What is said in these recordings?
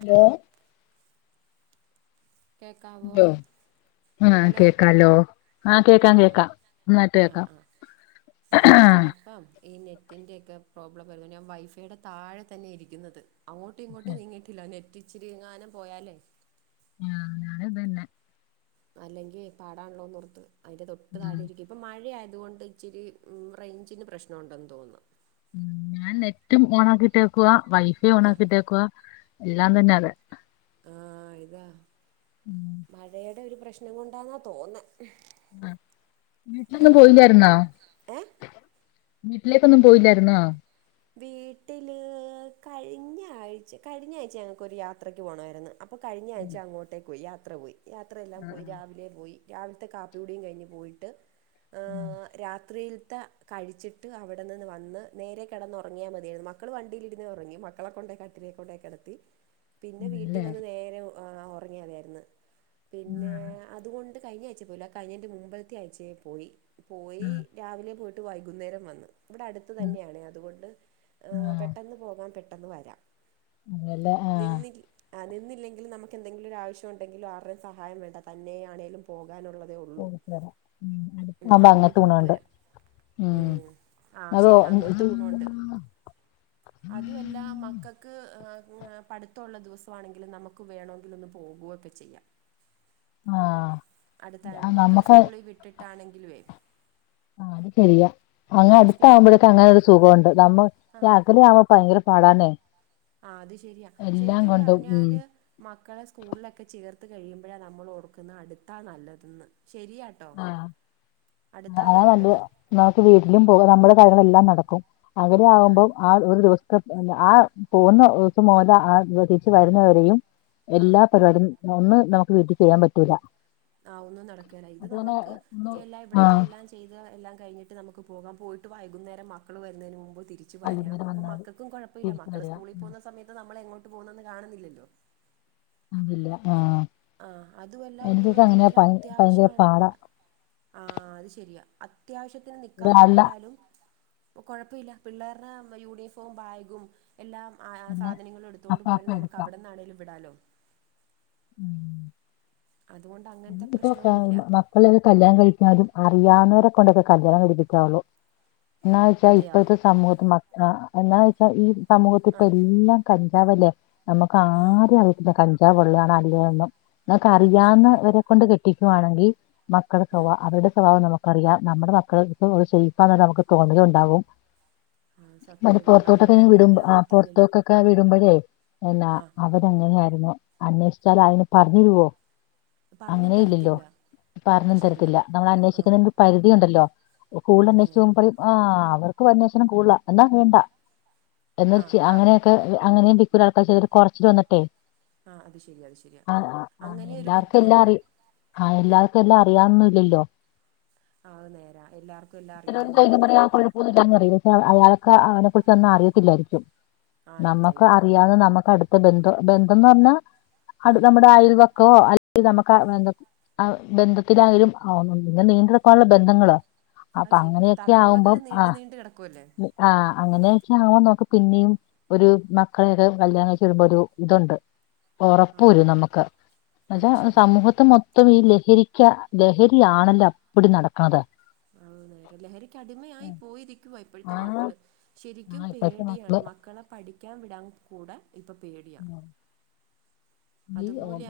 Hello. കേക്കാവോ? ആഹ് hello കേക്കാലോ ആഹ് കേക്കാം കേൾക്കാം ന്നായിട്ട് ആഹ് കേക്കാം. ആഹ് ആഹ് ചെലപ്പം. ഈ നെറ്റിൻ്റെൊക്കെ പ്രോബ്ലം വരുന്നു ഞാൻ വൈഫൈയുടെ താഴെ തന്നെ ഇരിക്കുന്നത് അങ്ങോട്ടും ഇങ്ങോട്ട് നീങ്ങിട്ട് ഇല്ല നെറ്റിച്ചിരിങ്ങാനം പോയാലേ ആഹ് ഞാന ഇതന്നെ. അല്ലെങ്കിൽ പാടാണല്ലോന്നൊർത്ത്. അതിന്റെ തൊട്ട് ഉം താഴേ ഇരിക്ക ഇപ്പോം മഴ ആയതുകൊണ്ട് ഇച്ചിരി റേഞ്ചിന് പ്രശ്നമുണ്ടെന്ന് തോന്നുന്നു. ഉം ഞാൻ നെറ്റും ഓണാക്കിട്ടേക്കുവ വൈഫൈ ആഹ് ഓണിക്കിട്ടേക്കുവാ എല്ലാം തന്നെ അതെ.. ആഹ് ഇതാ ഉം മഴയുടെ ഒരു പ്രശ്നം കൊണ്ടാന്നാ തോന്നേ? ആഹ് വീട്ടിലൊന്നും പോയില്ലായിരുന്നോ? ഏഹ് വീട്ടിലേക്കൊന്നും പോയില്ലായിരുന്നോ? വീട്ടില് കഴിഞ്ഞ ആഴ്ച കഴിഞ്ഞ ആഴ്ച ഞങ്ങൾക്കൊരു യാത്രക്ക് പോകണായിരുന്നു. അപ്പോൾ കഴിഞ്ഞ ആഴ്ച അങ്ങോട്ടേക്ക് പോയി യാത്ര പോയി യാത്രയെല്ലാം പോയി ആഹ് രാവിലെ പോയി രാവിലത്തെ കാപ്പി കൂടിയയും കഴിഞ്ഞ് പോയിട്ട് ആഹ് രാത്രിയിലത്തെ കഴിച്ചിട്ട് അവിടെ നിന്ന് വന്ന് നേരെ കിടന്നുറങ്ങിയാ മതിയരുന്നു മക്കൾ വണ്ടിയി ഇരുന്ന് ഉറങ്ങി മക്കളെ കൊണ്ടണ്ട് കട്ടിലി കൊണ്ടോയീ കെടത്തി പിന്നെ വീട്ടിൽ അതല്ലേ വന്ന് നേരെ ഉറങ്ങിയാതിയിരുന്നു പിന്നെ ആഹ് അതുകൊണ്ട് കഴിഞ്ഞ അയച്ചേ പോയില്ല കഴിഞ്ഞന്റെ മുമ്പലത്തെ അയച്ചേ പോയി അതെല്ലേ ആഹ് പോയി ആഹ് രാവിലെ പോയിട്ട് വൈകുന്നേരം വന്ന് ഇവിടെ അടുത്ത് ഉം തന്നെയണേ അതുകൊണ്ട് ആഹ് പെട്ടന്ന് പെട്ടെന്ന് വരാം അതല്ലേ ആഹ് നിന്നി ആ നിന്നില്ലെങ്കിൽ നമുക്ക് എന്തെങ്കിലും ഒരു ആവശ്യണ്ടെങ്കിലും ആരുടെയും സഹായം വേണ്ട തന്നെയാണെലും പോകാനുള്ളതേ ഉള്ളൂ പോയിട്ട് വരാം ഉം ഉം അടുത്താവുമ്പോ അതുകൊണ്ട് അങ്ങനത്തെ പോയിട്ട് ഗുണോണ്ട് വരാം. ഉം ആ അതോ ശരിയാ അങ്ങനത്തെ ഗുണൊണ്ട് അതുവല്ല മ ക്കക്ക് പഠിത്തൊള്ള ദിവസമാണെങ്കിലും നമുക്ക് വേണമെങ്കിൽ ഒന്ന് പോകുയൊക്കെ ചെയ്യാം. [inaudible] അടുത്തായോണ്ട് ആഹ് മക്കളെ നമുക്ക് സ്കൂളില് വിട്ടിട്ടാണെങ്കിലുവേ ആഹ് അത് ശരിയാ അങ്ങ് അടുത്ത ആവുമ്പോഴേക്കെ അങ്ങനെ ഒരു സുഖുണ്ട് നമ്മ ആഹ് രിത്രിയാകുഭയങ്കര പാടാനേ ആ അത് ശരിയാ ശരിക്കും കൊണ്ടും ഉം പറഞ്ഞാല് മക്കളെ സ്കൂളിലൊക്കെ ചേർത്ത് കഴിയുമ്പോഴാണ് നമ്മൾഓടുക്കുന്ന അടുത്താ നല്ലതന്ന് ശരിയ ആഓഫ് ആഹ് അതാ നല്ല നമുക്ക് വീട്ടിലും പോ നമ്മുടെ കാര്യങ്ങളളെ എല്ലാം നടക്കും അകനെ ആഹ് ആകുമ്പോം ആ ഒരു ദിവസത്തെ ആ പോകുന്ന ദിവസം മുല ആ തിരിച്ച വരുന്നവരെയും ആഹ് എല്ലാ പരിപാടിയും ഒന്നും നമുക്ക് വീട്ടിൽ ചെയ്യാൻ പറ്റൂല ആ ഒന്നും നടക്കല്ല ഇത് അതങ്ങനെ നമുക്ക് ഒന്ന് എല്ലാം ആ ഇവിടത്തെ എല്ലാം ചെയ്ത് എല്ലാം കഴിഞ്ഞിട്ട് നമുക്ക് പോകാ പോയിട്ട് വൈകുന്നേരം മക്കൾ വരുന്നന് മുമ്പ് തിരിച്ചും വരാം വൈകുന്നേരം അപ്പൊ വന്നാ മതി മക്കൾക്കും കുഴപ്പമില്ല തിരിച്ച് മക്കൾ വരിക സ്കൂളിൽ ഉം. പോകുന്ന സമയത്ത് നമ്മൾ എങ്ങോട്ട് പോകുന്നന്ന് കാണുന്നില്ലല്ലോ അതല്ല ആഹ ആ അതു വല്ല ഒന്ന് വീട്ടിൽ അത്യാവശ്യ ഭയങ്കര വണ് പാടാ ആ അത് ശരിയാ അത്യാവശ്യത്തിന് നിക്കാൻ ഒരാളില്ല പോയാലും കുഴപ്പമില്ല പിള്ളേരുടെ യൂണിഫോം ബാഗും എല്ലാ ആ പിന്നെ സാധനങ്ങളും എടുത്തുകൊണ്ട് അപ്പാപ്പ പോയാൽ നമുക്ക് എടുക്കാം അവിടന്നാണേങ്കലും വിടലോ ഉം അതുകൊണ്ട് അങ്ങനത്തെ പ്രശ്നവും ഇല്ല അള്ള കല്ണം കിക്കുന്നതും അറിയാവുന്നവരെ കൊണ്ടൊക്കെ കല്യാണം കിപ്പിക്കാവുള്ളൂ എന്നാ വെച്ചാൽ അതെയോ ഇപ്പഴത്തെ സമൂഹത്തി മ എന്നാന്ന് വെച്ചാൽ ഈ സമൂഹത്തി ഇപ്പ എല്ലാം കഞ്ചാവ്ല്ലേ നമുക്ക് ആഹ അറിയി കഞ്ചാവ പൊള്ളണോ അല്ലും എന്നൊക്കെ അത് അറിയാവുന്ന ശരിയാ ഇവരെ കൊണ്ട് കെട്ടിക്കുവാണെങ്കിൽ മക്കളുടെ ആഹ് സ്വഭാവം അവരുടെ സ്വഭാവം നമുക്കറിയാം നമ്മുടെ മക്കൾ സേഫാന്ന് നമുക്ക് തോന്നൽണ്ടാവും ആഹ് മ സത്യവാ പുൊറത്തോട്ടൊക്കെ വിടു നമ്മളല്ലാതെ ആ അറിയത്തില്ലല്ലോ പുൊറത്തോക്കൊക്കെ വിടുമ്പോഴേ എന്ന ആഹ് അവ എങ്ങനെയ ആയിരുന്നു അന്വേഷിച്ചാൽ അതിന് പറഞ്ഞിരുവോ പറഞ്ഞും തരത്തില്ല അത് പറഞ്ഞും ശരിയാ തരത്തില്ല നമ്മൾ ആഹ് അന്വേഷിക്കുന്നതി ഒരു പരിധി ഉണ്ടല്ലോ കൂടുതൽ അത് അന്വേഷിച്ച പോ നേരാ പറയും ആ് അവർക്ക് അന്വേഷണം കൂടല എന്നാ വേണ്ട എന്ന ആഹ് ആഹ് അങ്ങനെയൊക്കെ അങ്ങനെയ കുറയെൾക്കാ ർചെയ്തട്ട്കുറച്ചു വന്നിട്ടെ ആഹ അത് ശരി അത് ശരിയാ ആ ആ ആ, അങ്ങനെ ഒരു കു എല്ലാവർക്കും എല്ലാം അറ ആ എല്ലാവർക്കും എല്ലാം അറിയൊന്നുംല്ലല്ലോ അ നേരാ എല്ലാർക്കും എല്ലാം ചൈക അറിയണന്നൊന്നുല്ല പറ ആ കുഴ പോന്ന അറ പക്ഷെ അയാളൊക്കെ അവനെ കുുറിച്ച് ഒന്നും അറിയത്തില്ലായിരിക്കും ആഹ് ഇല്ല നമ്മുക്ക് ഇല്ല അറിയാവതെ നമുക്ക് അടുത്ത ബന്ധം ബന്ധംന്ന് പറഞ്ഞാ അടു ആഹ് നമ്മുടെ അയൽവക്കോ അല്ലെങ്കിൽ നമുക്ക്ന്തൊ ആ ബന്ധത്തിലായാലും ആുന്നു ഇങ്ങെ നീണ്ടെടുക്കാനുള്ള ബന്ധങ്ങളോ അപ്പൊ അങ്ങനെയൊക്കെ ആകുമ്പം ആ നീണ്ട്കിടക്കല്ലേ ആഹ് അങ്ങനെയൊക്കെ ആവുമ്പ നോക്ക പിന്നെയും ഒരു മക്കളെയൊക്കെ കല്യാണം കഴിച്ചുടുമ്പോ ഒരു ഇതുണ്ട് ഉറപ്പ ആഹ് വരും നമുക്ക് അത് എന്നച്ചാ ശരിയാ സമൂഹത്തി മൊ മൊത്തം ഈ ലഹരിക്ക ലഹരിയാണല്ലോ അപ്പടി നടക്കണത് ആഹ് നേര ലഹരിക്ക് അടിമയായി പോയിരിക്കുവ ആ ഇപ്പഴത്ത മക്കൾ ആ ശരിക്കും ഇപ്പഴത്തെ മക്കള് പേടിയാണ് മക്കളെ പഠിക്കാൻ വിടാൻ കൂടെ ഇപ്പ പേടിയ ഉം. ഈ ഓം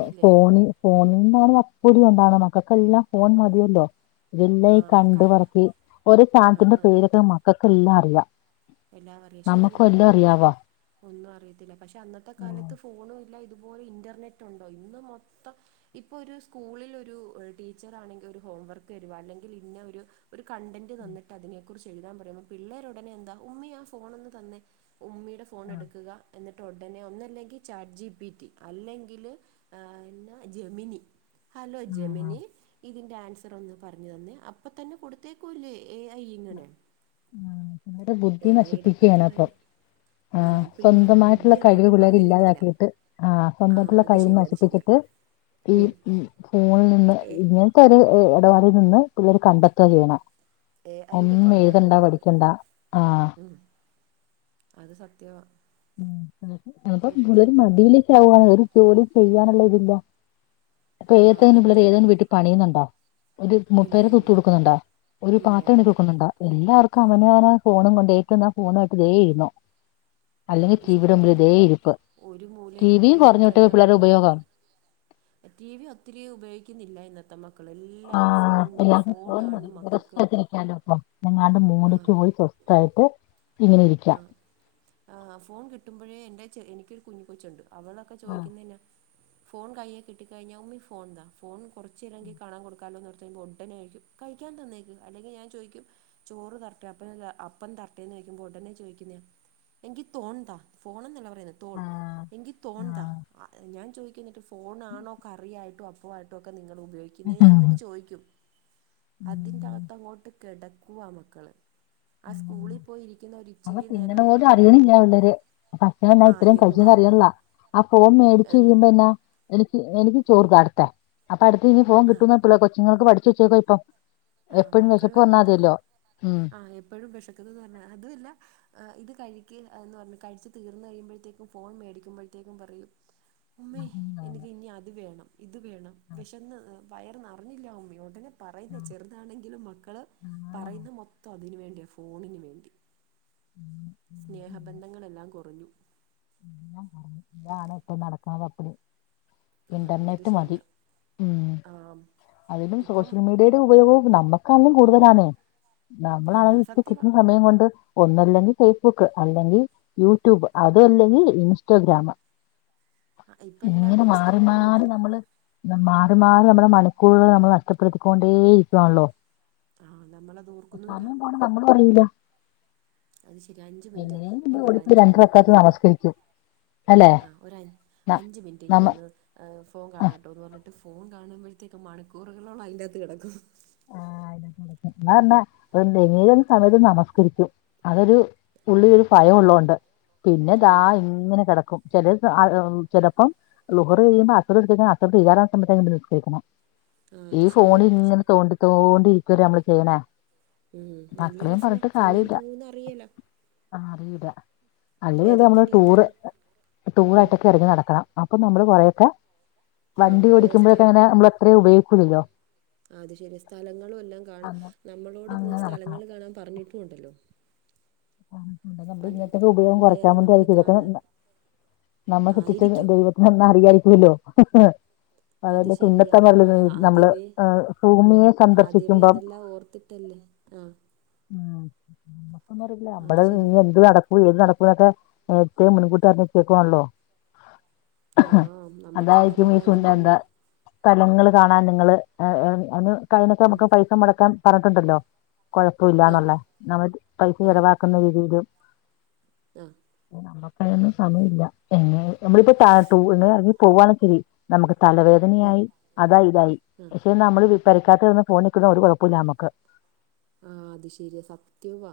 ഓംഫോണി ഫോണിൽ നിന്നാണ് അപ്പടി ഉണ്ടാവണ് മക്കൾക്കെല്ലാം ഫോൺ മതിയല്ലോ ഇതല്ലാം ആഹ് ക കണ്ടു പറക്കി ഒരു സാനത്തിന്റെ ആഹ് പേരൊക്കെ മക്കൾക്കെല്ലാം അറിയാം നമ്മക്ക് വെല്ലോ അറിയാവോ ഒന്നു അറിയത്തില്ല പക്ഷെ അന്നത്ത കാലത്ത് ഫോണും ഇല്ല ഇതുപോലെ ഇന്റർനെറ്റ് ഒണ്ടോ ഇന്ന് മൊത്തം ഇപ്പൊ ഒരു സ്കൂളിൽ ഒരു ടീച്ചർ ആണെങ്കി ഒരു ഹോംവർക്ക് തരുവ അല്ലെങ്കി ഇന്ന ഒരു ഒരു കണ്ടന്റ് തന്നിട്ട് അതിനെ കുറിച്ച് എഴുതാൻ പറയുമ്പ പിള്ളേർ ഒടനെ എന്താ ഉമ്മി ആഹ് ഫോണൊന്ന് തന്നെ ഉമ്മിടെ ഫോൺ എടുക്കുക എന്നി ട്ട ഒടനെ ഒന്നല്ലെങ്കി ചാട്ട് ജി പി റ്റി അല്ലെങ്കില് എന്ന ജെമിനി ഹലോ ആ ജെമിനി ഇതിൻ്റെ ആൻസർ ഒന്ന് പറഞ്ഞു തന്നേ അപ്പ തന്നെ കൊടുത്തേക്കുവല്ലേ എ ഐ ഇങ്ങനെ ഉം ഇവടെ ബുദ്ധി എ ഐയുടെ നശിപ്പിക്കയാണ് അപ്പൊ കാലമല്ലേ ആ ആഹ് പിള്ളേരുടെ ബുദ്ധി സ്വന്തമായിട്ടുള്ള കഴിവ് അങ്ങോട്ട് പിള്ളേര് വളരുന്നില്ല ഇല്ലാതാക്കിട്ട് ആഹ് ആ സ്വന്തമായിട്ടുള്ള അത് കഴിവ് ശരിയാ അത് ശരിയാ നശിപ്പിച്ചിട്ട് ഈ ഉം ഫോണിൽ നിന്ന് എ ഇങ്ങനത്തെ ഒരു ഇടപാടിൽ നിന്ന് പിള്ളേര് കണ്ടെത്ത ചെയ്യണ എ ഐടെ പൊറകെ പോവാണ് ആഹ് ഉം അത് സത്യവാ ഉം അപ്പ ശരിക്കും പിള്ളര് ഇപ്പ- മടിയിലേക്ക് ആവാണ് ഒരു ജോലി ചെയ്യാനുള്ള ഇതില്ല ഇപ്പ ആ ഏതേന് പിള്ളേര് ഇന്ന് ഏതെങ്കിലും വീട്ടി പണിയുന്നുണ്ട ഒരു ഇല്ല മുപ്പേരെ തൂത്ത് ഇല്ല കൊടുക്കുന്നുണ്ട ഒരു ഇല്ല പാത്ര ഇല്ല എണിക്കുന്നുണ്ടോ എല്ലാവർക്കും അവന അവന ഫോണും കൊണ്ട് ഏറ്റന്ന ഫോണയിട്ട് ദേ ഇരുന്നു ആഹ് അല്ലെങ്കിൽ അത് ടി ശരിയ വിയുടെ ഒരു മുമ്പിൽ മു ദേ ഇരിപ്പ് ഒരു ടി മൂലയിലോട്ട് വിയും കെയറി കുറഞ്ഞു വിട്ട കഴിഞ്ഞാ പിള്ളേരുടെ പിന്നെ കാ ഉപയോഗമാണ് ടി വി ഒത്തിരി ഉപയോഗിക്കുന്നില്ല ഇന്നത്തെ മ ആഹ് എല്ലാർക്കും ഫോൺ മതി മക്കൾക്ക് രസയിട്ടിരിക്കാലോ അപ്പം എങ്ങാണ്ട് മൂലക്ക് പോയി സൊ ത്തായിട്ട് ഇങ്ങനെ ഇരിക്കാം ആഹ് ഫോൺ കിട്ടുമ്പോഴേ എന്റെ ച്ചെ എനിക്കൊരു കുഞ്ഞി പൂചൊണ്ട് അവളൊക്കെ ആഹ് ചോയ്ക്കുന്നന്നാ ഫോൺ കയേ കിട്ടി കഴിഞ്ഞാ ഉമ്മി ഫോൺതാ ഫോൺ കുറച്ച് നേരവെങ്കി കാണൻ കൊടുക്കലൊന്ന് കുറച്ച് കഴിയുമ്പോ ഒടനെ കഴി കഴിക്കാൻ തന്നേക്ക് അല്ലെങ്കി ഞാൻ ചോദിക്കും ചോറ് തരട്ടെ അപ്പ അപ്പം തരട്ടേന്ന് ചോയിക്കുമ്പോ ഒടനെ ചൊ ചോദിക്കുന്നയ എങ്കി തോൺതാ ഫോൺ എന്നല്ല പ തോൺ ആഹ് എങ്കി തോൺതാ ആഹ് ഞാൻ ചോദിക്കു എന്നിട്ട് ഫോൺ ആണോ കറിയായിട്ടും അ പ്പവായിട്ടിക്കെ നിങ്ങള് ഉപയോഗിക്കുന്നെ ഞാൻ എന്നിട്ട് ചോയിക്കും ഉം അതിന്റകത്ത് അങ്ങോട്ട് കെടക്കുവ മക്കള് ആഹ് സ്കൂളി പോയി ഇരിക്കുന്ന ഒരി അപ്പൊ തിന്നണ പോലും അറിയണില്ല പിള്ളര് ഭക്ഷണം എന്ന ആഹ് ഇത്രയും കഴിചെ എന്താ അപ്പം എന്നറിയണില്ല ആഹ് ഫോൺ മേടിച്ച് ഉം കഴിയുമ്പോ നോ എനിക്ക് എനിക്ക് ചോറ് വാരിത്ത അപ്പൊ അടുത്ത ഇനി ഫോൺ കിട്ടുന്ന് ത്ലെ കൊച്ചുങ്ങൾക്ക് പഠിച്ചു വച്ചേക്ക ഇപ്പം ആഹ് എപ്പഴും വിശപ്പ് മക്കള് വന്നാ അത് മതിയല്ലോ ഉം ആഹ് എപ്പഴും വിഷക്കുനെന്ന് പറഞ്ഞ അതുല്ല എഹ് ഇത് കഴിക്ക് എന്ന് പറഞ്ഞു കഴിച്ചു തീർന്ന് കഴിയുമ്പോഴത്തേക്കും ഫോൺ മേടിക്കുമ്പോഴത്തേക്കും പറയും ഉമ്മി ആ, ഉം, ആ, എനിക്ക് ഇനി അത് വേണം ഇത് വേണം വിശന്ന് വയർ നറഞ്ഞില്ലാ ഉമ്മി ഒടനെ പറ ചെറുതാണെങ്കിലും മക്കള് ആ, പറയുന്ന മൊത്തം അതിന് വേണ്ടിയ ഫോണിന് വേണ്ടി ഉം, ഉം, ഉം. സ്നേഹബന്ധങ്ങളെല്ലാം കുറഞ്ഞു എല്ലാം ഇതാണ് ഇപ്പ [unintelligible] ആഹ് അത് ഇന്റർനെറ്റ് മതി ശരിയാ ഉം ആഹ് അതിലും ഇപ്പം സോഷ്യൽ മീഡിയയുടെ ഉപയോഗവും നമ്മുക്കണേല്ലും കൂടുതലാണേ ആഹ് നമ്മളണേലും ഇപ്പ സത്യവാ കിട്ടുന്ന സമയം കൊണ്ട് ഒന്നല്ലെങ്കി ഫേസ്ബുക്ക് അല്ലെങ്കി യൂട്യൂബ് അതു അല്ലെങ്കി ഇൻസ്റ്റഗ്രാം ആഹ് ഇപ്പം ഇങ്ങനെ എല്ലാവർക്കും മാറി ഇൻസ്റ്റാഗ്രാം മാറി മതി നമ്മള് മാറി മാറി നമ്മുടെ മണിക്കൂഴുകൾ നമ്മൾ നഷ്ടപ്പെടുത്തിക്കൊണ്ടേ ഇരിക്കുവാണല്ലോ ആഹ് നമ്മളത് ഓർക്കുന്നുമില്ല സമയം പോണേ നമ്മളും അറിയില്ല അത് ശരി അഞ്ച് മിനിറ്റ് എങ്ങനെയും എന്ക്ക് ഒരു ഓടിപ്പോയി അഞ്ചു രണ്ട് റക്കഅത്ത് മിനിറ്റത്തേക്ക് താ നമസ്കരിക്കും അല്ലെ ആ ഒര അഞ്ച് മിനിറ്റെങ്കി നമ്മ ഒന്ന് അഹ് ഫോൺ ആ കാണാട്ടോ ന്ന് പറഞ്ഞിട്ട് ഫോൺ കാണുമ്പോഴത്തേക്കും മണിക്കൂറുകളോളം അതിൻ്റകത്ത് കിടക്കും [unintelligible] സമയത്ത് നമസ്കരിക്കും അതൊരു ഉള്ളിലൊരു ഭയം ഉള്ളോണ്ട് പിന്നെ ദാ ആഹ് ഇങ്ങനെ കെടക്കും ചില അഹ് ഏഹ് ചെലപ്പം ളുഹ്റ് കയ്യുമ്പൊ അസറ് [unintelligible] നമസ്കരിക്കണം ആഹ് ഈ അത് ഫോൺ ശരിയാ ഇങ്ങനെ തോണ്ടി തോണ്ടി ഇരിക്കുവല്ലേ നമ്മള് ചെയ്യണേ ഉം നല്ല മക്കളെയും രസമാണ് സമയം പോവുന്ന് അറയില്ല ആ അറിയില്ല അല്ലെ നമ്മള് ഏതൊക്കെ രീതിയിൽ ടൂറ് ഉം ടൂറായിട്ടൊക്കെ ഇറങ്ങി നടക്കണം അപ്പൊ നമ്മള് കൊറെയൊക്കെ വണ്ടി ആഹ് ഓടിക്കുമ്പോഴൊക്കെ സ്ഥലം അങ്ങനെ നമ്മൾ എത്രയും ഉപയോഗിക്കൂലല്ലോ അത് ശരി സ്ഥലങ്ങളും എല്ലാം കാണും അങ്ങനെ നമ്മളോട് അങ്ങനെ നടക്കണം സ്ഥലങ്ങൾ കാണാൻ പറഞ്ഞിട്ടുണ്ടല്ലോ നമ്മ ഇങ്ങൻത്തൊക്കെ ആ, ഉപയോഗം കുറയ്ക്കാൻ വേറെ നമ്മൾ വേണ്ടയിരിക്കും ഇതൊക്കെ കാണാൻ നമ്മൾ [unintelligible] ആയിരിക്കും ദൈവ എന്ന എന്നറിയായിരിക്കല്ലോ അത് ശരിയാ ആ ആദ്യവേ ഏഹ് ഭൂമിയെ ആദ്യവേ സന്ദർശിക്കുമ്പം അതെല്ലാം ഓർത്തിട്ടല്ലേ ആഹ് ഉം അത് നമ്മള് ശരിയാ ഇനി എന്തു നടക്കും ഏത് നടക്കുന്നൊക്കെ നേരത്തെ മുൻകൂട്ടി അറിഞ്ഞച്ചേക്കുവാണല്ലോ ആഹ് അതായിരിക്കും നമ്മക്കതറിയില്ലാന്നല്ലേ ഉള്ളൂ [unintelligible] സ്ഥലങ്ങള് കാണാൻ നിങ്ങള് അന് കഴിയ്ണൊക്കെ നമുക്ക് പൈസ മുടക്കാൻ പറഞ്ഞിട്ടുണ്ടല്ലോ ആഹ് കൊഴപ്പോല്ലാന്ന്ള്ളേ നമ്മള് പൈസ ആഹ് ചെലവാക്കുന്ന രീതിയിലും ആഹ് നമ്മുക്ക് അതിനൊന്നും സമയമില്ല എങ്ങനെ നമ്മളിപ്പോ എങ്ങെ ഇറങ്ങി പോകാണെ ശെരി നമുക്ക് തലവേദ ആഹ് പനിയിയി അതായി ഇതായി ആഹ് പക്ഷെ നമ്മള് പെരക്കകത്തിരുന്ന് ഫോൺ നീക്കുന്നെ ഒരു കുഴപ്പമില്ല നമ്മുക്ക് ആ അത് ശരിയാ സത്യവാ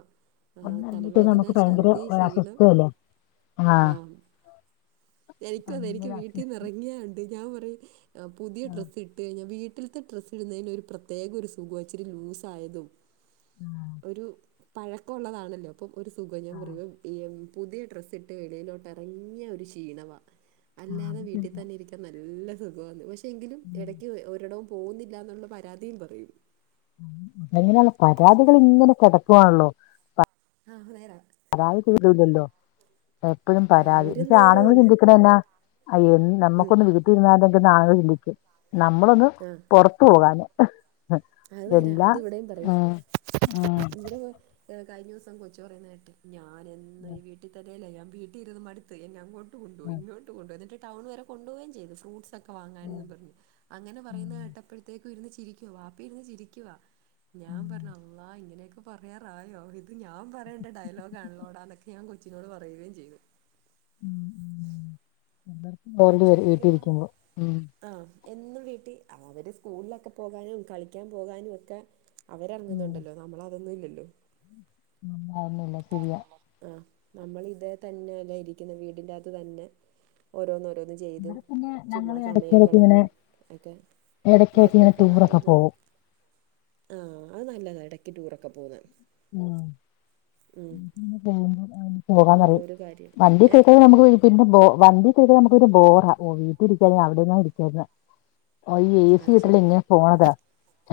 ആ ഒന്ന് ഇറങ്ങിയിട്ട് തലവേദന നമുക്ക് ഭയങ്കര ഛർദി ഒരു ക്ഷീണം അസ്വസ്ഥതയല്ലേ ആഹ് എനിക്കതെ എനിക്ക് ഭയങ്കര അസ്വസ്ഥത വീട്ടീന്നിറങ്ങിയാണ്ട് ഞാൻ പറയും പുതിയ ആഹ് ഡ്രസ്സ് ഇട്ട് കയിഞാ വീട്ട വീട്ടില്ത്തെ ഡ്രസ് ഇടുന്നതിന് ഒരു പ്രത്യേക ഒരു സുഖ ഇച്ചിരി ലൂസായതും ആഹ് ഒരു പഴക്കോള്ളതാണല്ലോ അപ്പം ഒരു സുഖം ഞാൻ ആഹ് പറയും ഈ പുതിയ ഡ്രസ്സ് ഇട്ട് വെളിയിലോട്ട് ഇറങ്ങിയ ഒരു ക്ഷീണവ ആഹ് അല്ലാതെ അത് വീട്ടിൽ ശരിയാ തന്നെ ഇരിക്ക നല്ല സുഖാന്ന് പക്ഷെ എങ്കിലും ഇടയ്ക്ക് ഒരിടവും പോകുന്നില്ല എന്നുള്ള പരാതിയും പറയും അത എങ്ങനെയാലും പക്ഷെ പരാതികള് ഇങ്ങനെ കെടക്കോവാണല്ലോ? ആഹ് നേരാ പരാതി തീരൂലല്ലോ എപ്പൊഴും ആ പരാതി ഒരു പ നേരവും ആണുങ്ങൾ ഇല്ല ചിന്തിക്കണെ എന്നാ ഉം, നമ്മക്കൊന്ന് വീട്ടിയിരുന്ന ആളുകൾ ചിന്തിക്കും നമ്മളൊന്ന് ആഹ് പൊറത്ത് പോകാനും അത് നേരാ അതിവിടെയും പറയും ഉം, ഉം, ഇങ്ങന കഴിഞ്ഞ ദിവസം കൊച്ചു പറയുന്നേട്ട് ഞാനെന്നും ഈ വീട്ടി തന്നെയല്ലേ ഞാൻ വീട്ടിൽ ഇരുന്ന് മടു ത് എന്നെ അങ്ങോട്ട് കൊണ്ടോപോ ഉം, ഇങ്ങോട്ട് കൊണ്ടോവോ എന്നിട്ട് ടൗൺ വരെ കൊണ്ടുപോവുകയും ചെയ്ത് ഫ്രുട്സ് ഒക്കെ ഒക്കെ ഉം, വാങ്ങാനെന്ന് പറഞ്ഞ് അങ്ങനെ ഉം, പറയുന്ന കേട്ടപ്പോഴത്തേക്കും ഇരുന്ന് ചിരിക്കുവാ വാപ്പി ഇരുന്ന് ചിരിക്കുവാ ഞാൻ ഉം, പറഞ്ഞ് അള്ളാ ഇങ്ങനെയൊക്കെ പറയാറായോ ഇത് ഞാൻ പറയേണ്ട ഡയലോഗ് ആണല്ലോടാ അതൊക്കെ ഞാൻ കൊച്ചിനോട് പറയുകയും ചെയ്തു പോണ്ടിവരും പക്ഷേങ്കിലും വീട്ടിരിക്കുമ്പോൾ ഉ ആ എന്നും വീട്ടിൽ അവര് സ്കൂളിലൊക്കെ പോകാനും കളിക്കാൻ പോകാനൊക്കെ അവരർങ്ങുന്നുണ്ടല്ലോ നമ്മള് അതൊന്നും ഇല്ലല്ലോ അനന്നായിന്നില്ല ശരിയാ ആഹ നമ്മൾ ഇത് തന്നെ അല്ലേ ഇരിക്കുന്ന വീടിന്റെകത്ത് തന്നെ ഓരോന്നോരോന്ന് ചെയ്തു ഇവിടെ പിന്നെ ഞങ്ങൾ ചുമ്മാ സമയം കളഞ്ഞും ഒക്കെ എടക്കട്ടനെ മക്കൾക്ക് റ്റൂർ അതും റൊക്കെ ഇതും പോവും ആഹ് അത് നല്ലതാണ് ഇടക്ക് ടൂറൊക്കെ പോകുൻ ഹ് അത് പോകാൻ പറയി നല്ലൊരു കാര്യം വണ്ടി ഏഹ് കേക്കതെ നമുക്ക് പിന്നെ ബ വണ്ടി കേട്ട നമുക് ഒരു ബോറാ ഓ വീട്ടിലരിക്കാ അവിടെന്നാ ഇരിക്കായിുന്ന ഐയെ ഈ എ സി അത് കിട്ടേ ശരിയാ ഇങ്ങനെ പോണതാ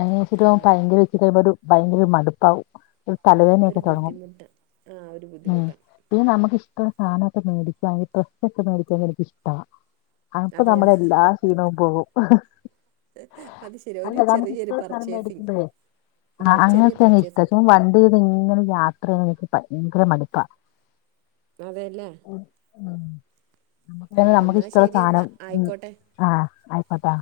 അങ്ങന എ സീട്ട പോുമ്പോ ആഹ് ഭയങ്കര വെച്ചി കഴിയുമ്പോ ഒരു ഭയങ്കര മടുപ്പാവും. തല വേദന ഒരു ബുദ്ധിമുട്ട് ആഹ് ഒരു ബുദ്ധിമുട്ട്. പി നമുക്ക് ഇഷ്ട ഉള്ള സാനക്കെ മേടിക്ക അയ്ന് പ്രശ് [unintelligible] ക്ക മേടിക്ക എനിക്ക്ഷ്ട അപ്പ അതെയോ നമ്മെടെ എല്ലാ ക്ഷീണാം പോകും. അത് ശെരി ഒരു അല്ല ചെറീ നമുക്ക് ഒരു ഇഷ്ടമുള്ള സാധനം പർച്ചേസിങ്. മേടിക്കുമ്പോഴേ ആ ചെറിയ അങ്ങെക്കെ [unintelligible] ഇഷ്ടസു വണ്ടിത് ഇങ്ങനെ യാത്ര ചെയ്യ [unintelligible] ണ എനിക്ക് പയങ്കര മടുപ്പാ. അതേല്ലെ ഉം നമുക്ക് ആഹ് നമുക്ക് എന്നാൽ ഇഷ്ട ഇള്ള ശരി സാനം എന്നാൽ ഉം. ആയിക്കോട്ടെ ആഹ് ആയിക്കോട്ടാ